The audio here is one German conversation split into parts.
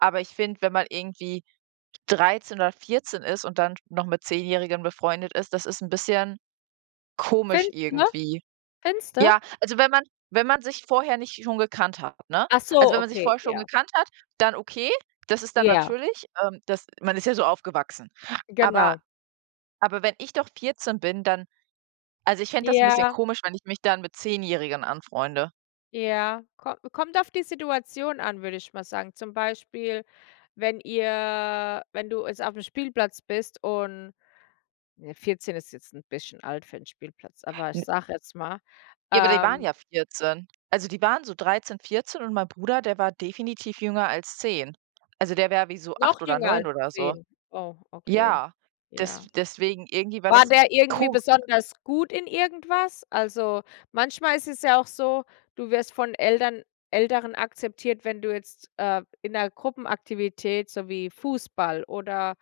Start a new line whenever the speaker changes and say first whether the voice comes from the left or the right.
right: Aber ich finde, wenn man irgendwie 13 oder 14 ist und dann noch mit zehnjährigen befreundet ist, das ist 'n bisschen komisch
left: Find ne?
right: irgendwie.
left: Findest du?
right: Ja, also wenn man wenn man sich vorher nicht schon gekannt hat, ne?
left: Ach
right: Also,
left: so,
right: wenn man sich
left: okay,
right: vorher schon
left: ja.
right: gekannt hat, dann okay, das ist dann
left: Ja.
right: natürlich ähm, das man ist ja so aufgewachsen. Aber
left: Genau.
right: aber wenn ich doch 14 bin, dann also, ich fände das 'n bisschen
left: Ja.
right: komisch, wenn ich mich dann mit zehnjährigen anfreunde.
left: Ja. Ko kommt auf die Situation an, würde ich mal sagen. Zum Beispiel, wenn ihr wenn du jetzt aufm Spielplatz bist und ne, 14 ist jetzt 'n bisschen alt für 'n Spielplatz, aber ich
right: N
left: sage jetzt mal
right: Ja, aber die waren
left: ähm
right: ja 14. Also, die waren so 13, 14 und mein Bruder, der war definitiv jünger als 10. Also, der wär wie so
left: Noch
right: 8 oder
left: jünger
right: 9
left: als
right: oder so.
left: 10? Oh, okay.
right: Ja, des
left: Ja.
right: deswegen irgendwie war
left: War
right: das
left: der irgendwie
right: ko
left: besonders gut in irgendwas? Also, manchmal ist es ja auch so, du wirst von Ältern Älteren akzeptiert, wenn du jetzt, äh, in 'ner Gruppenaktivität so wie Fußball oder,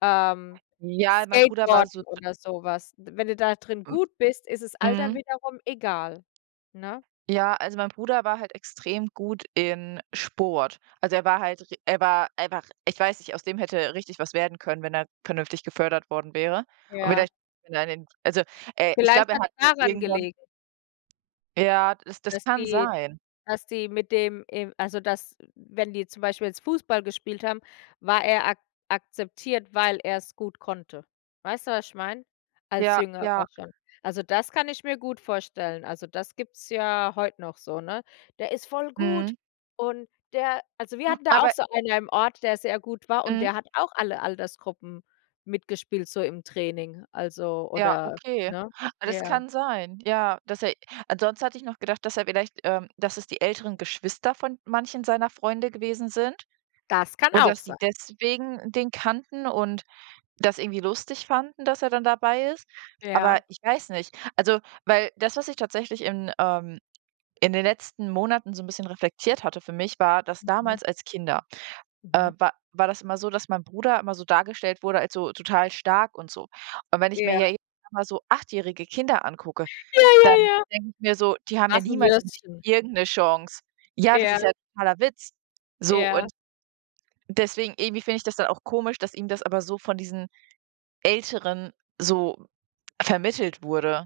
left: ähm,
right: Ja, mein Bruder war so
left: Skateboarden
right: d
left: oder so was w wenn du da drin
right: M
left: gut bist, isses Alter
right: mhm.
left: wiederum egal, ne?
right: Ja, also mein Bruder war halt extrem gut in Sport. Also, er war halt ri er war einfach ich weiß nicht, aus dem hätte richtig was werden können, wenn er vernünftig gefördert worden wäre. Und
left: Ja.
right: vielleicht, wenn er an dem also, äh, ich
left: Vielleicht
right: glaube, er
left: hat's
right: hat halt
left: daran
right: irgendwann
left: gelegen
right: Ja, das das
left: dass
right: kann
left: die
right: sein.
left: dass die mit dem e also dass, wenn die zum Beispiel jetzt Fußball gespielt haben, war er ak akzeptiert, weil er's gut konnte. Weißt du, was ich meine? Als
right: Ja
left: Jüngerer
right: ja.
left: schon. Also, das kann ich mir gut vorstellen. Also, das gibt's ja heut noch so, ne? „Der ist voll gut!
right: Mhm.
left: Und der“ Also, wir hatten da auch
right: Aber
left: so einer im Ort, der sehr gut war, und
right: Mhm.
left: der hat auch alle Altersgruppen mitgespielt so im Training also,
right: Ja,
left: oder
right: okay,
left: ne?
right: das
left: Ja.
right: kann sein. Ja. Dass er ansonsten hatte ich noch gedacht, dass er vielleicht, ähm dass es die älteren Geschwister von manchen seiner Freunde gewesen sind,
left: Das kann
right: und,
left: auch
right: dass die
left: sein.
right: deswegen den kannten, und das irgendwie lustig fanden, dass er dann dabei ist. Aber
left: Ja.
right: ich weiß nicht also, weil, das was ich tatsächlich in ähm, in den letzten Monaten so 'n bisschen reflektiert hatte für mich, war, dass
left: Mhm.
right: damals als Kinder, äh,
left: Mhm.
right: wa war das immer so, dass mein Bruder immer so dargestellt wurde als so total stark und so. Und wenn ich mir
left: Ja.
right: ja jetzt mal so achtjährige Kinder angucke,
left: Ja ja
right: dann
left: ja.
right: denke ich mir so: „Die haben ja
left: Was 'n
right: niemals im Leben
left: Würstchen.
right: irgend 'ne Chance.“ Ja, das
left: Ja.
right: ist ja 'n totaler Witz! So,
left: Ja.
right: und deswegen irgendwie finde ich das dann auch komisch, dass ihm das aber so von diesen Älteren so vermittelt wurde.